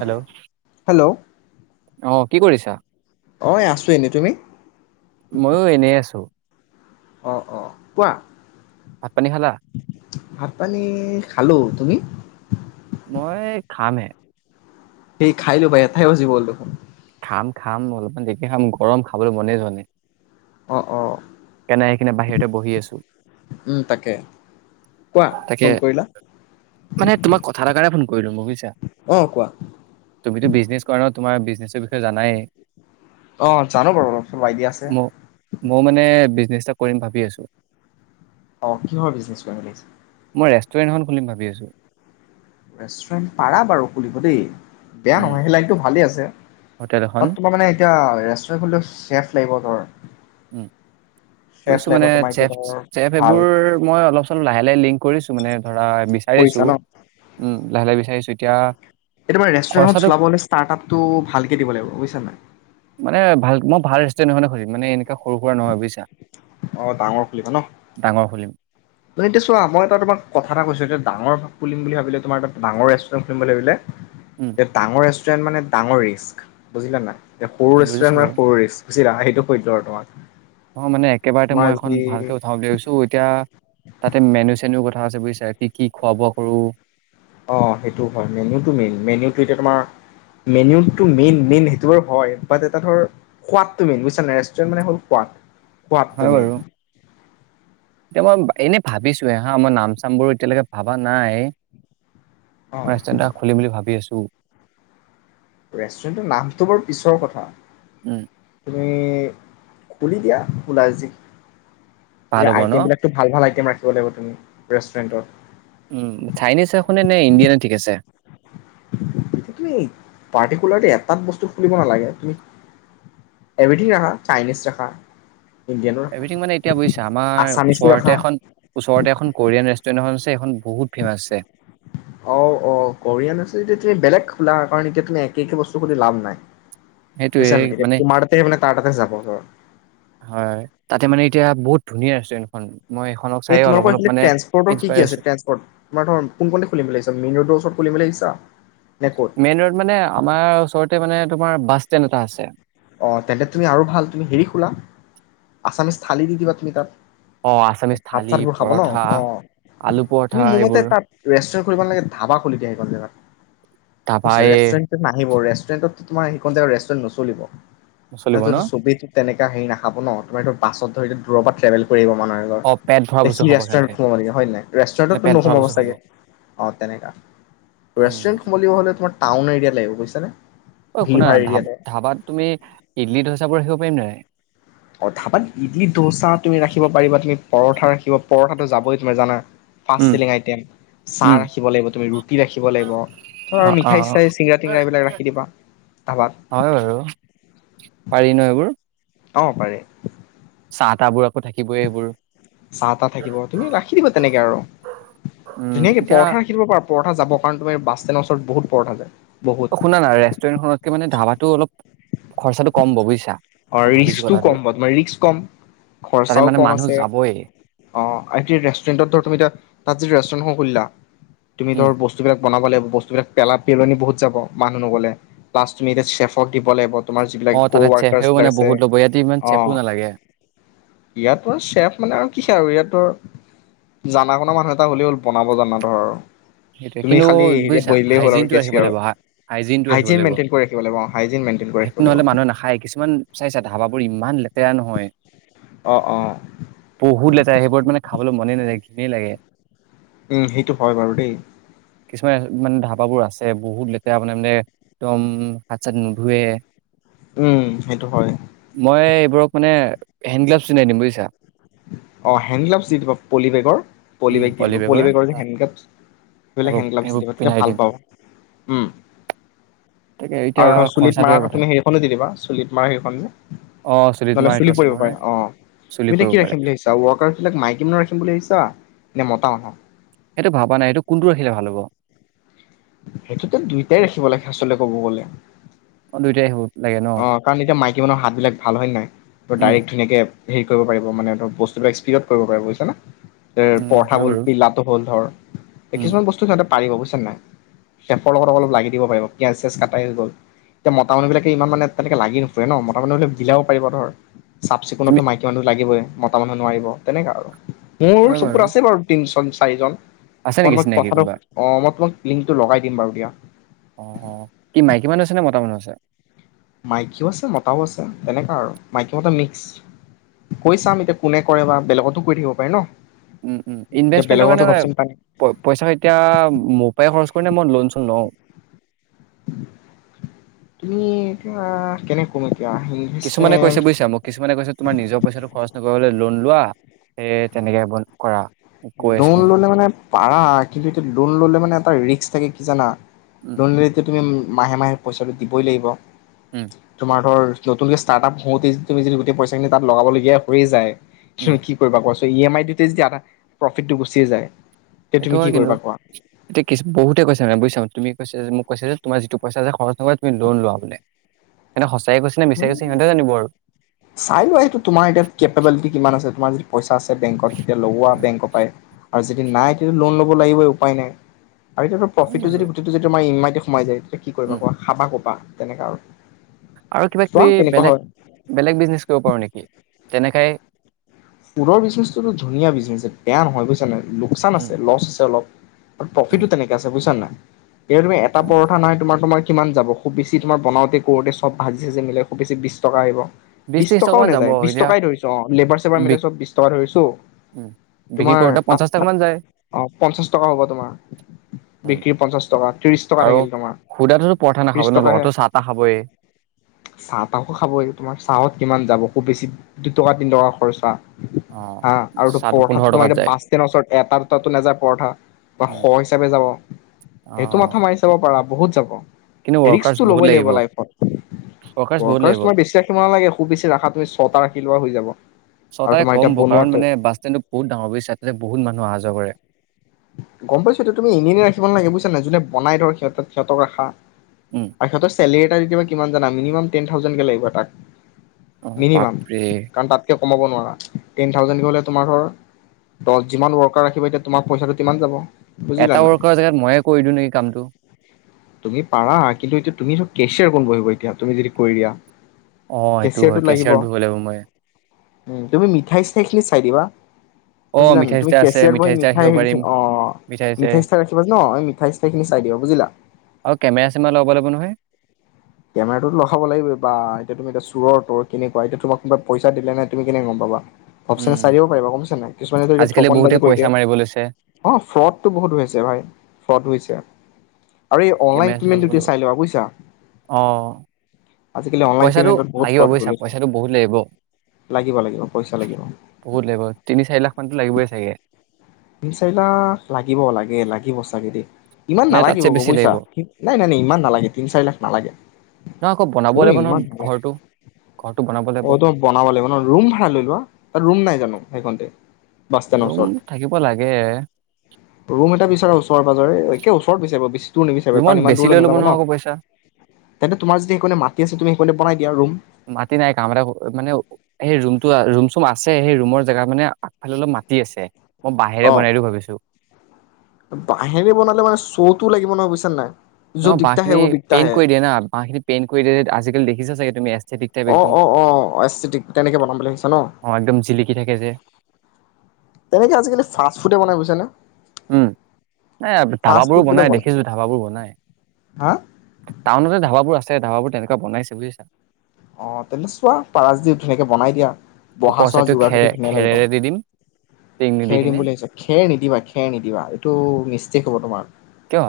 Hello hello অ'। কি কৰিছা? অঐ আছোঁ এনেই তুমি? ময়ো এনে আছোঁ। অ' অ' কোৱা? ভাত পানী খালা? ভাত পানী খালো তুমি? মই খামহে। সেই খাইলবা এটাই বাজিবৰ হ'ল দেখোন। খাম খাম অলপমান দেৰিকে খাম গৰম খাবলৈ মনে যোৱা নাই। অঁ অঁ। নাই কিনে বাহিৰ [inaudible] বহি আছোঁ। উম তাকে কোৱা তাকে ফোন কৰিলা মানে তোমাক কথা এটা কাৰণে ফোন কৰিলো বুজিছা অঁ কোৱা তুমিতো বিজনেছ কৰা ন।। তোমাৰ বিজনেচৰ বিষয়ে জানাই। অ জানো বাৰু অলপ চলপ আইডিয়া আছে। নিশ্চয় কৰিম ভাবি আছোঁ। অ কিহৰ বিজনেছ কৰিম বুলি [unintelligible] মই ৰেষ্টুৰেণ্ট এখন খুলিম ভাবি আছোঁ। ৰেষ্টুৰেণ্ট পাৰা বাৰু খুলিব দেই। বেয়া উম নহয় সেই লাইনটো ভালে আছে, হোটেল এখন আ তোমাৰ মানে এতিয়া ৰেষ্টুৰেণ্ট খুলিলে ছেফ্ লাগিব ধৰ। উ, চেফ কৈছো লাগিব মানে তোমাৰ এতিয়া চেফ ধৰ চেফ ভাল এইবোৰ মই অলপ চ লাহে লাহে লিংক কৰিছো মানে ধৰা কৰিছা বিচাৰিছোঁ, ন উম লাহে লাহে বিচাৰিছোঁ তেতিয়া তে কেতিয়াবা ৰেষ্টুৰেণ্ট এখন চলাবলৈ হ'লে ষ্টাৰ্ট‌ আপ টো ভালকে দিব লাগিব বুইছা নাই? মানে ভাল মই ভাল ৰেস্তোৰেন্ট এখনে খুলিম মানে এন এ সৰু সুৰা নহয় বুজিছা, অঁ ডাঙৰ খুলিবা ডাঙৰ খুলিম। ন এতিয়া চোৱা মই এটা তোমাক কথা এটা কৈছোঁ যে ডাঙৰ খুলিম বুলি ভাবিলে তোমাৰ এটা ডাঙৰ ৰেষ্টুৰেণ্ট খুলিম বুলি ভাবিলে উম এ ডাঙৰ ৰেচ ৰেণ্ট মানে ডাঙৰ ৰিক্স্, বুজিলা নাই? এ সৰু বুজিছো বাৰু ৰেষ্টুৰেণ্টত সৰু ৰিক্স বুজিলা [unintelligible] টো কৈ দিলো আৰু তোমাক। অ মানে একেবাৰতে মই এখন ভালকে উঠাম বুলি ভাবিছো, এতিয়া তাতে মেনু চেনু কথা আছে বুইছা, কি কি খোৱা বোৱা কৰো অ সেইটো হয় মেনুটো মেইন, মেনুটো এতিয়া তোমাৰ মেনুটো মেইন মেইন সেইটো বাৰু হয়, বাত এটা ধৰ সোৱাদটো মেইন, বুইছানে নাই ৰেষ্টুৰেণ্ট মানে হল সোৱাদ। সোৱাদ টো মেইন। এ মই এনেই ভাবিছোৱে হা মই নাম চাম বোৰ এতিয়ালৈকে ভাবা নাই। অ [unintelligible] ৰেষ্টুৰেণ্ট এটা খুলিম বুলি ভাবি আছো। ৰেষ্টুৰেণ্টৰ নামটো বাৰু পিছৰ কথা। উম এ খুলি দিয়া, খোলা যি ভাল এ হ'ব ন আইটেম বিলাকটো ভাল ভাল আই টেম ৰাখিব লাগিব তুমি ৰেষ্টুৰেণ্টত। উ চাইনিজ ৰাখো নে নে ইণ্ডিয়ানে ঠিক আছে? তুমি পাৰ্টিকুলাৰলি এটাত বস্তু খুলিব নালাগে, তুমি এভৰিথিঙ ৰাখা, চাইনিজ ৰাখা। ইণ্ডিয়ানো ৰাখা এভৰিথিং মানে এতিয়া বুইছা, আমাৰ আছামিছো ওচৰতে ৰাখা এখন, ওচৰতে এখন কোৰিয়ান ৰেচ [unintelligible] এইখন বহুত ফেমাচ হৈছে। অ অ কৰিয়ান আছে যদি তুমি বেলেগ খোলা, কাৰণ এতিয়া তুমি একে একে বস্তু খুলি লাভ নাই। সেইটোয়ে বুজিছা নাই এতিয়া মানে, তোমাৰ তাতে মানে তাৰ তাতে যাব ধৰ হয় তাতে মানে এতিয়া বহুত ধুনীয়া ৰেষ্টুৰেণ্টখন। মই এইখনক চাই এই অলপ তোমালোকৰ সেই অলপ খিনিত মানে ট্ৰেন্সপৈটৰ কি কি আছে ইনস্পাইৰেচন ট্ৰেন্সপৈট তোমাৰ ধৰা কোন খিনিত খুলিম বুলি [inaudible] মেইন ৰডৰ ওৰত খিবাগিছে ক'ত? মেইন ৰ'ড মানে আমাৰ ওচৰতে মানে।। তোমাৰ বাছ ষ্টেণ্ড এটা আছে। অ', তেন্তে তুমি আৰু ভাল, তুমি হেৰি খোলা আছামিজ থালি দি দিবা তুমি তাত। অ আছামিজ ভাত থালি চাত বোৰ খাব ন? পৰঠা অ' আলু তুমি পৰঠা মোৰ মতে এইবোৰ তাত ৰেষ্টুৰেট খুলিব নালাগে, ধাবা খুলি দিয়া সেইখন জেগাত। বুইছা? ধাবাই ৰেষ্টুৰেটত নাহিব। ৰেষ্টুৰে ৰেষ্টুৰেণ্টত তোমাৰ সেইকণ জাগাত ৰেষ্টুৰেণ্ট নচলিব। ম নচলিব ত ন চবেটো [unintelligible] তেনেকা হেৰি নাখাব ন, তোমাৰ এইটো বাছত ধৰি এইটো দূৰৰ পৰা ট্ৰেভেল কৰিব আহিব অ পেট ভৰা এতিয়া বস্তু সি খাব সিহঁতে ৰেষ্টুৰেণ্টত সোমাব নেকি? হয়নে নাই? মানে ৰেষ্টুৰেণ্টতটো পেট ভৰা নোসোমাব বস্তু খাব চাগে! অ তেনেকা! উম ৰেষ্টুৰেন্ট সোমাব হ'লে তোমাৰ টাউন এৰিয়াত লাগিব। বুইছা নে? ঐ শুনা না, ধাবা ধাবাত তুমি ইডলি ডোচাবোৰ ৰাখিব পাৰিম নে নাই? অ' ধাবাত ইডলি ডোচা তুমি ৰাখিব পাৰিবা, তুমি পৰঠা ৰাখিব পৰঠাটো যাবই তোমাৰ জানা। Fast um selling item. চাহ উম ৰাখিব লাগিব তুমি, ৰুটি ৰাখিব লাগিব। ধৰা অ আৰু অ মিঠাই- চিঠাই চিংৰা- টিংৰা এইবিলাক ৰাখি দিবা ধাবাত। হয় বাৰু পাৰি ন এইবোৰ অহ পাৰে। তা - তা বোৰক। চাহ তাহ থাকিব তুমি ৰাখি দিবা তেনেকে আৰু। উম ধুনীয়াকে এতিয়া পৰঠা ৰাখি দিব পাৰা। পৰঠা যাব কাৰণ, তোমাৰ বাছষ্টেন্ডৰ ওচৰত বহুত পৰঠা যায়। বহুত অ', শুনা না, ৰেষ্টুৰেণ্টখনকে মানে ধাবাটো অলপ খৰচাটো কম হ'ব বুজিছা মই অ', ভাবিছো ৰিস্কটো কথাটো কম হব তোমাৰ ৰিস্কটো কম। তাতে খৰচাও মানে কম মানুহ আছে। যাবই অ' এতিয়া ৰেষ্টুৰেন্টত ধ তুমি এতিয়া তাত যদি ৰেষ্টুৰেণ্ট এখন খুলিলা তুমি উম ধৰ বস্তুবিলাক বনাব লাগিব। বস্তুবিলাক পেলা পেলনি বহুত যাব মানুহ নগ'লে। প্লাছ তুমি এতিয়া চেফক দিব লাগিব। তোমাৰ অ যিবিলাক কো- তাতে চেফেও মানে ওৱাৰ্কাছবিলাক আছে। বহুত ল'ব ইয়াতে ইমান চেফো অ' নালাগে ইয়াত আৰু চেফ মানে আৰু কি আৰু! ইয়াত আৰু জানা শুনা মানুহ এটা হ'লে হ'ল বনাব জানা ধৰ। সেইটোৱে তুমি কিন্তু খালি হেৰিয়ত বুজিছা বহিলেই হ'ল আৰু হাইজিনটো ৰাখিব কেছিয়াৰত। লাগিব হা হাইজিনটো ৰাখিব হাইজিন লাগিব মেনট্ৰেইন কৰি ৰাখিব লাগিব। হাইজিন মেনতেইন কৰি সেইটো লাগিব ন'হলে মানুহে নাখায় কিছুমান চাইছা ধাবা বোৰ ইমান লেত তেৰা নহয়, অ অ বহুত লেতেৰা সেইবোৰত মানে খাবলৈ মনে নাযায়। ঘিনেই লাগে। উম, সেইটো হয় বাৰু দেই। কিছুমান মানে ধাবাবোৰ আছে বহুত লেতেৰা মানে একদম হাত চাত নুধুৱে। উম সেইটো হয়। [unintelligible] মানে হেণ্ড গ্লাভছ পিন্ধাই দিম বুজিছা। অ হেণ্ডগ্লভচ দি দিব পলি বেগৰ। উম পলিবেগ দি দিব পলি বেগৰ পলিবেগৰ যে হেণ্ডগ্লাভছ। এইবোৰ হেণ্ডগ্লাভছ দি এইবোৰ দিব তেতিয়া পিন্ধাই ভাল দিম পাওঁ। উম। তাকে এতিয়া আৰু ধৰ চুলিত খৰচাটোৱে মাৰ কথা তুমি হেৰিখনো দি দিবা চুলিত মৰা সেইখন। অ চুলিত নহ'লে মৰা সেইটো চুলি আছে পৰিব নহয় পাৰে, অ চুলি তুমি এতিয়া পৰিব কি ৰাখিবা। পাৰে কি বুলি ভাবিছা? ৱৰ্কাৰ বিলাক মাইকী মানুহ ৰাখিম বুলি ভাবছা নে মতা মানুহ? সেইটো ভবা নাই। সেইটো কোনটো ৰাখিলে ভাল হ'ব? সেইটোত দুইটাই ৰাখিব লাগে আচলতে ক'ব গ'লে। অ দুইটাই হব অহ, কাৰণ এতিয়া মাই কি মনুহৰ হাতবিলাক ভাল হয় নে নাই? তো উম ডাইৰেক্ট ধুনীয়াকে হেৰি কৰিব পাৰিব মানে ধৰক বস্তুবিলাক স্পীডত কৰিব পাৰিব, বুজিছা না? এই উম পৰঠা হয় বল বাৰু বিলাতো হ'ল ধৰ, উম কিছুমান বস্তু সিহঁতৰ পাৰিব, বুজিছা নে নাই? চেফৰ লগত অলপ লাগি দিব পাৰিব, পিয়াঁজ-চিয়াঁজ কটাই হৈ গ'ল, তো মানুহবিলাক হেই ইমান মানে তেনেকে লাগি নপৰে ন? মতা মানুহে বিলাবও পাৰিব ধৰ। চফ-চিকণত তুমি তো মাইকী মানুহ লাগিবই। মতা মানুহ নোৱাৰিব তেনেকা আৰু। মোৰ চকুত আছে বাৰু তিন চন চাৰিজন। আছে নেকি [unintelligible] চিনাকি কথাটো কোনোবা অহ, মই [unintelligible] লিংকটো লগাই দিম বাৰু দিয়া। অহ, অহ, কি, মাইকী মানুহ আছে? নে মতা মানুহ আছে? মাইকীও আছে, মতাও আছে, তেনেকুৱা আৰু। মাইকী-মতা মিক্স। কৈ চাম এতিয়া কোনে কৰে, বা বেলেগতো কৰি থাকিব পাৰে, ন? উম, উম। এতিয়া ইনভেষ্টমেণ্টৰ বেলেগতো কাৰণে ঘপচে পাই পে-পইচা এতিয়া মোৰ পৰাই খৰচ কৰোঁনে মই লোন-চোন লওঁ? তুমি এতিয়া কেনে কম এতি কিছুমানে কৈছে, বুজছা মোক, কিছুমানে কৈছে তোমাৰ নিজৰ পইচাটো খৰচ নকৰিবলৈ, লোন লোৱা, সেই তেনেকে বন কৰা। মোক কৈ আছে লোন ললে মানে পাৰা কিন্তু এতিয়া লোন ল'লে মানে এটা ৰিস্ক থাকে কি জানা? উম লোন লৈ এতিয়া তুমি উম মাহে মাহে পইচাটো দিবই লাগিব। উম তোমাৰ ধৰ নতুনকে ষ্টাৰ্ট-আপ হওঁতে যদি তুমি যদি গোটেই পইচাখিনি তাত লগাবলগীয়া হৈ যায় উম তুমি কি কৰিবা কোৱাচোন? তে ই এম আই তে যদি আধা প্ৰফিটটো গুচিয়ে যায়। তেতিয়া সেইটো তুমি কি হয়, কিন্তু। কৰিবা কোৱা? এতিয়া কিচ বহুতে কৈছা মানে বুজিছা, তুমি কৈছে যে, মোক কৈছে যে তোমাৰ যিটো পইচা আছে খৰচ নকৰা, তুমি লোন লোৱা বোলে। সেইটো সঁচ চাই লোৱা এইটো, তোমাৰ এতিয়া কেপেবিলিটি কিমান আছে। [unintelligible] পইচা বেংকত তেতিয়া লগোৱা উম, বেংক পায় আৰু যদি নাই [unintelligible] লোন ল'ব লাগিব উপায় নাই‌। আৰু এতিয়াটো হয় প্ৰফিতটো‌ বাৰু যদি গোটেইটো যিটো আমাৰ ইমাইত এ, সোমাই যায়। কি কৰিবা উম কোৱা খাবা কপা? তেনেকা আৰু। আৰু চোৱা কিবাকিবি কেনেকুৱা বেলেগ হয়। বেলেগ বিজনেছ কৰিব পাৰোঁ নেকি, তেনেকাই ফুডৰ বিজনেছটোতো ধুনীয়া বিজনেজ, বেয়া নহয় বুইছা নাই? লোকচান উম আছে, ল'চ হৈছে অলপ। উম প্ৰফিতো তেনেকে আছে বুইছানে নাই? এ তুমি এটা হয় বাৰু। পৰঠা নাই তোমাৰ সময়ত। কিমান যাব খুব বেছি তোমাৰ বনাওঁতে কৰোঁতে চব ভাজি চাজি মিলেই খুব বেছি বিছ টকা আহিব। বিশ বিছ ত্ৰিশ টকা টকাও মান যাব নেযায়, বিছ এতিয়া টকাই ধৰিছো অ', লেবাৰ্চ তোমাৰ বি মিলাই চব বিশ টকা ধৰিছো, উম বিক্ৰী তোমাৰ কৰোতে তাত পঞ্চাশ টকা তাত মান যায় অ পঞ্চাছ টকা হ'ব তোমাৰ, উম বিক্ৰী পঞ্চাছ টকা, ত্ৰিশ টকা আৰু থাকিল তোমাৰ, সুদাটোতো পৰঠা নাখাব ত্ৰিশ ন টকাহে লগতো চাহ তাহ খাবই চাহতাহো খাবই। তোমাৰ চাহত কিমান যাব খুব বেছি দুটকা তিন টকা খৰচ। পা অ হা, আৰু টো চাহটো পোন্ধৰ পৰঠাতো টকাত তোমাৰ যায়। বাছ ষ্টেণ্ডৰ ওচৰত এটা দুটাটো নাযায় পৰঠা, তোমাৰ উম শ হিচাপে যাব, অ সেইটো মাথা মাৰি চাব পাৰা। বহুত যাব। কিন্তু ৱৰ্কাৰ্চ ৰিক্সটো বহুত ল'বই লাগিব লাইফত, বহুত ৱৰ্কাৰ্চ লাগিব। তোমাৰ বেছি ৰাখিব নালাগে, খুব বেছি ৰাখা তু ছটা ৰাখি লোৱা হৈ যাব। আৰু ছটাই তোমাৰ এতিয়া কম ব, কাৰণ বনোৱাটো মানে বাচ ষ্টেণ্ডটো বহুত ডাঙৰ বুইছা, তে বহুত মানুহ অহা [unintelligible] গম পাইছো এইটো তুমি এনেই এনে ৰাখিব নালাগে বুইছানে, যোনে বনাই ধৰ সিহঁতাত সিহঁতক ৰাখা। উম। আৰু সিহঁতৰ চেলেৰী [unintelligible] কিমান জানা, মিনিমাম টেন থাউজেণ্ড কে লাগিব এটাত। অ মিনিমাম, বাপৰে। কাৰণ তাতকে কমাব নোৱাৰা, টেন থাউজেণ্ড কৈ হ'লে তোমাৰ ধৰ দহ যিমান ৱৰ্কাৰ ৰাখিবা এতিয়া তোমাক পইচাপাতি কিমান যাব? এটা ওৱকৰৰ জেগাত ময়ে কৰি দিওঁ নেকি কামটো। তুমি পাৰা কিন্তু এতিয়া তুমি চব কেচিয়াৰ কোন বহি বহি কাম তুমি যদি কৰি দিয়া? অ এইটো হয়, কেচিয়াৰত বহিব লাগিব মই। উ তুমি মিঠাই- চিঠাই খিনি চাই দিবা অ', বুজিলা নে মিঠাই তুমি চিঠাই আছে, কেচিয়াৰ বহি মঠাই চিঠাই মিঠাই ৰাহিব হেৰি পাৰি। অ', মিঠাই-চিঠাই ৰাখিবা ন? আমি মিঠাই-চিঠাই খিনি চাই দিবা বুজিলা? আৰু কেমেৰা চেমেৰা লগাব লাগিব নহয়। কেমেৰাটোতো লগাব লাগিবযে। বাঃ, এতিয়া তুমি চোৰৰ তৰ কেনেকুৱা? এতিয়া তোমাক কোনোনাই পইচা দিলে নে, তুমি কেনেকে গ'ম পাবা? ঘপচেনে উম চাই দিব পাৰিবা, গম পাইছা নে নাই। কিছুমানে ধৰ, এতিয়া আজিকালি ঠগণ বহুতে বাজি কৰি পইচা দিয়ে। মাৰিব লৈছে অ' ফ্ৰ'ডটো বহুত হৈছে ভাই, ফ্ৰ'ড হৈছে। আৰু এই অনলাইন কেমেৰা চেমেৰা পেমেণ্ট ল'ব দিওঁতে লাগিব। চাই লবা বুজিছা। অ আজিকালি অনলাইন পইচাটো পেমেণ্টত বহুত লাগিব ফ্ৰ'ড হ'ব বুজিছা লৈছে। পইচাটো বহুত লাগিব। লাগিব লাগিব পইচা লাগিব, বহুত লাগিব তিনি চাৰি লাখ মানতো লাগিবই চাগে তিনি-চাৰি লাখ লাগিব লাগে, লাগিব চাগে দেই। ইমান নে নালাগিব তাতছে বেছি বুইছা, লাগিব। নাই, নাই, নাই, ইমান নালাগে। তিনি চাৰি লাখ নালাগে। নহয় আকৌ বনাব অ', লাগিব নহয় ইমান নালাগে। ঘৰটো ঘৰটো বনাব লাগিব অ', তোমাক বনাব লাগিব ন'। ৰুম ভাৰা লৈ লোৱা, তাত ৰুম নাই যা [unintelligible] সেইখনতে? বাছ ষ্টেনৰ ৰুম ওচৰত। থাকিব লাগে। ৰুম এটা বিচৰা ওচৰ ওচৰে-পাঁজৰে, এক ওচৰত বিচাৰিব বিচ ৰুমত বেছি লৈ ল'ব নহয় আকৌ পইচা। তেন্ত তোমাৰ যদি হেইকনে মাটি আছে, তুমি হেইকনতে বনায় দিয়া ৰুম। মাটি নাই। কাম এটা মানে সেই ৰুমটো ৰুম-চুম আছে, সেই ৰুমৰ জেগাত মানে আগফালে অলপ মাটি আছে। মই বাঁহেৰে অ বনাই দিওঁ ভাবিছোঁ। বাঁহেৰে বনালে মানে শ্ব'তো লাগিব নহয় বুজিছ নে নাই? ন য'ত ন দিগদাৰ হে বাঁহখিনি ৱ দিগদাৰ পেইণ্ট হে কৰি দিয়ে না, বাঁহখিনি পেইণ্ট কৰি দিয়ে আজিকালি দেখি [unintelligible] তুমি [unintelligible] অ', একদম অ', অ'। আইস্থেটিক। তেনেকে বনাম বুলি ভাবিছ ন? অ একদম জিলিকি থাকে যে তেনেকে আজিকালি ফাছ ফুডহে বনায় বুইছনে? উম। এ ধাবাবোৰো ফুড বিলাক বনাই দেখিছোঁ, ধাবাবোৰ বনাই। হা? টাউনতে ধাবাবোৰ আছে, ধাবাবোৰ তেনেকুৱা বনাইছে বুজিছা। অ', তেন্ত চোৱা। পাৰা যদি ধুনীয়াকে বনাই দিয়া, ওপৰৰ বহা-চহা চাইডটো যোগাৰটোতো খেৰে ধুনীয়া লাগিব। খেৰেৰে দি দিম টিং নিদি খেৰ দিম কিনে বুলি ভাবিছ। খেৰ নিদিবা খেৰ নিদিবা এইটো মিষ্টেক হ'ব তোমাৰ। কিয়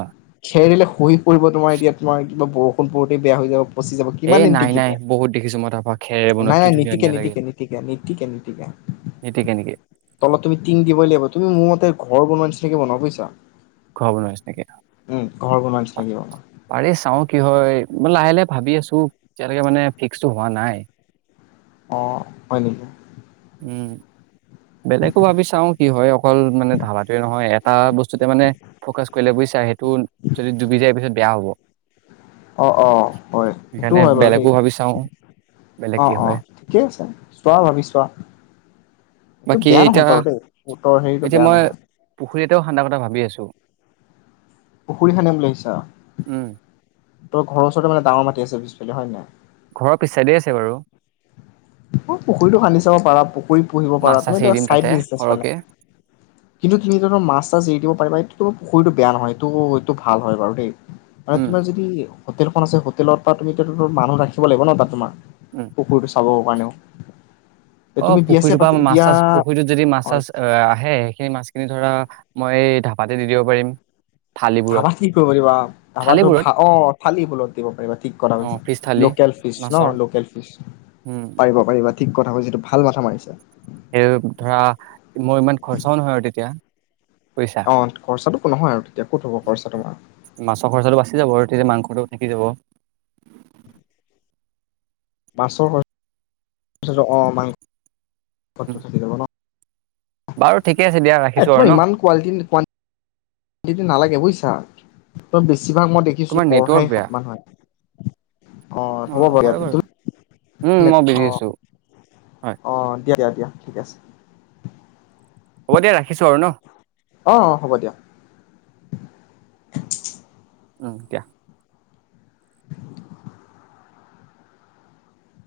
খেৰ দিলে খহি পৰিব। তোমাৰ এতিয়া তোমাৰ কিবা বৰষুণ পৰোতেই বেয়া হৈ যব পচি যাব, কিমান এই দিন নাই টিকিব। নাই বহুত দেখিছো মই ধাবা খেৰেৰে বনোৱা নাই কি ধুনীয়া নীতিকে ধুনীয়া লাগে নীতিকে নীতিকে নীতিকে নীতিকে নিতিকে নিকে টিং দিবৈ লাগিব। তুমি মোৰ মতে ঘৰ বনোৱা নিচিনাকৈ বনোৱা বুজিছা। ঘৰ বনোৱা নিচিনাকে। উম ঘৰ বনোৱা আ নিচিনাকে বনোৱা আৰে চাও কি হয়, ম লাহে লাহে ভাবি আছো এটিয়ালৈকে মানে ফিক্সটো হোৱা নাই। অ হয় নেকি। উম বেলেগো ভাবি চাও কি হয় অকল মানে ধাবাটোৱে নহয় এটা বস্তুতে মানে ফকাচ কৰিলে বুইছ ৰন সেইটো যদি ডুবি যায় পিছত বেয়া হ'ব। অ অ হয় সেইটো সেইকাৰণে হয় বাৰু দেই বেলেগো ভাবি চাওঁ বেলেগ অ কি অ হয় ঠিকে আছে চোৱা ভাবি চোৱা এইটো বাকী বেয়া এতিয়া নহয় বাৰু দেই উত্তৰ হেৰিটো এতিয়া বেয়া মই নহয় পুখুৰী এটাও খান্দা কথা ভাবি আছোঁ পুখুৰী খান্দিম বুলি ভাবিছা। উম তেওঁৰ ঘৰৰ ওচৰতেই ডাঙৰ মাটি পিছফালে হয় নে। ঘৰৰ পিছছাইডেই আছে বাৰু পুখুৰীটো খান্দি চাব পাৰা, পুখুৰীত পুহিব মাছ পাৰা। চাছ এৰি তুমিতো আৰু দিম তাতে চাইড বিজনেছ মানে। সৰহকে কিন্তু তুমি তাতে মাছ চাছ জৰি দিব পাৰিবা এই তোমাৰ পুখুৰীটো বেয়া নহয় এইটো এইটো ভাল হয় বাৰু দেই। আৰু উম তোমাৰ যদি হোটেলখন আছে হোটেলৰ পৰা তুমি মানুহ ৰাখিব লাগিব ন তাত তোমাৰ। উম পুকুৰীটো চাব [inaudible] অ চিয়া পুখুৰীটোৰ পাতি পৰা মাছ বিয়া চাছ পুখুৰীত যদি মাছ অ চাছ আহ আহে সেই মাছ এই ধৰা মই এই ঢাপাতে দি দিব পাৰিম থালিবোৰত ধাবাত কি কৰিব পাৰিবা ধাবাত থালিবোৰত অ থালি বলত দিব পাৰিবা ঠিক কৰা অ ফিচ থালি লোকেল ফিচ ন মাছৰ লোকেল ফিচ উম পাৰিব পাৰিবা ঠিক কথা কৈছা এইটো ভাল কথা মাৰিছা। সেই ধৰা মোৰ ইমান খৰচাও নহয় আৰু তেতিয়া পইচা অ খৰচাটো নহয় আৰু তেতিয়া ক'ত হ'ব খৰচা তোমাৰ। মাছৰ খৰচাটো বাচি যাব আৰু তেতিয়া মাংসটো থাকি যাব মাছৰ ছ অ মাং উম [inaudible] বাৰু ঠিকে আছে দিয়া ৰাখিছো আৰু ন। যি টি নালাগে বুইছা তই যিভাগ মই দেখিছো তোমাৰ পৰঠাই খাই মানুহে। অ হ'ব অহ, দিয়া হয় বাৰু। উম তুমি মই অ বিজি আছোঁ, হয়। অ দিয়া দিয়া দিয়া ঠিক আছে। হ'ব দিয়া ৰাখিছোঁ আৰু ন। অ অ হ'ব দিয়া উম, দিয়া।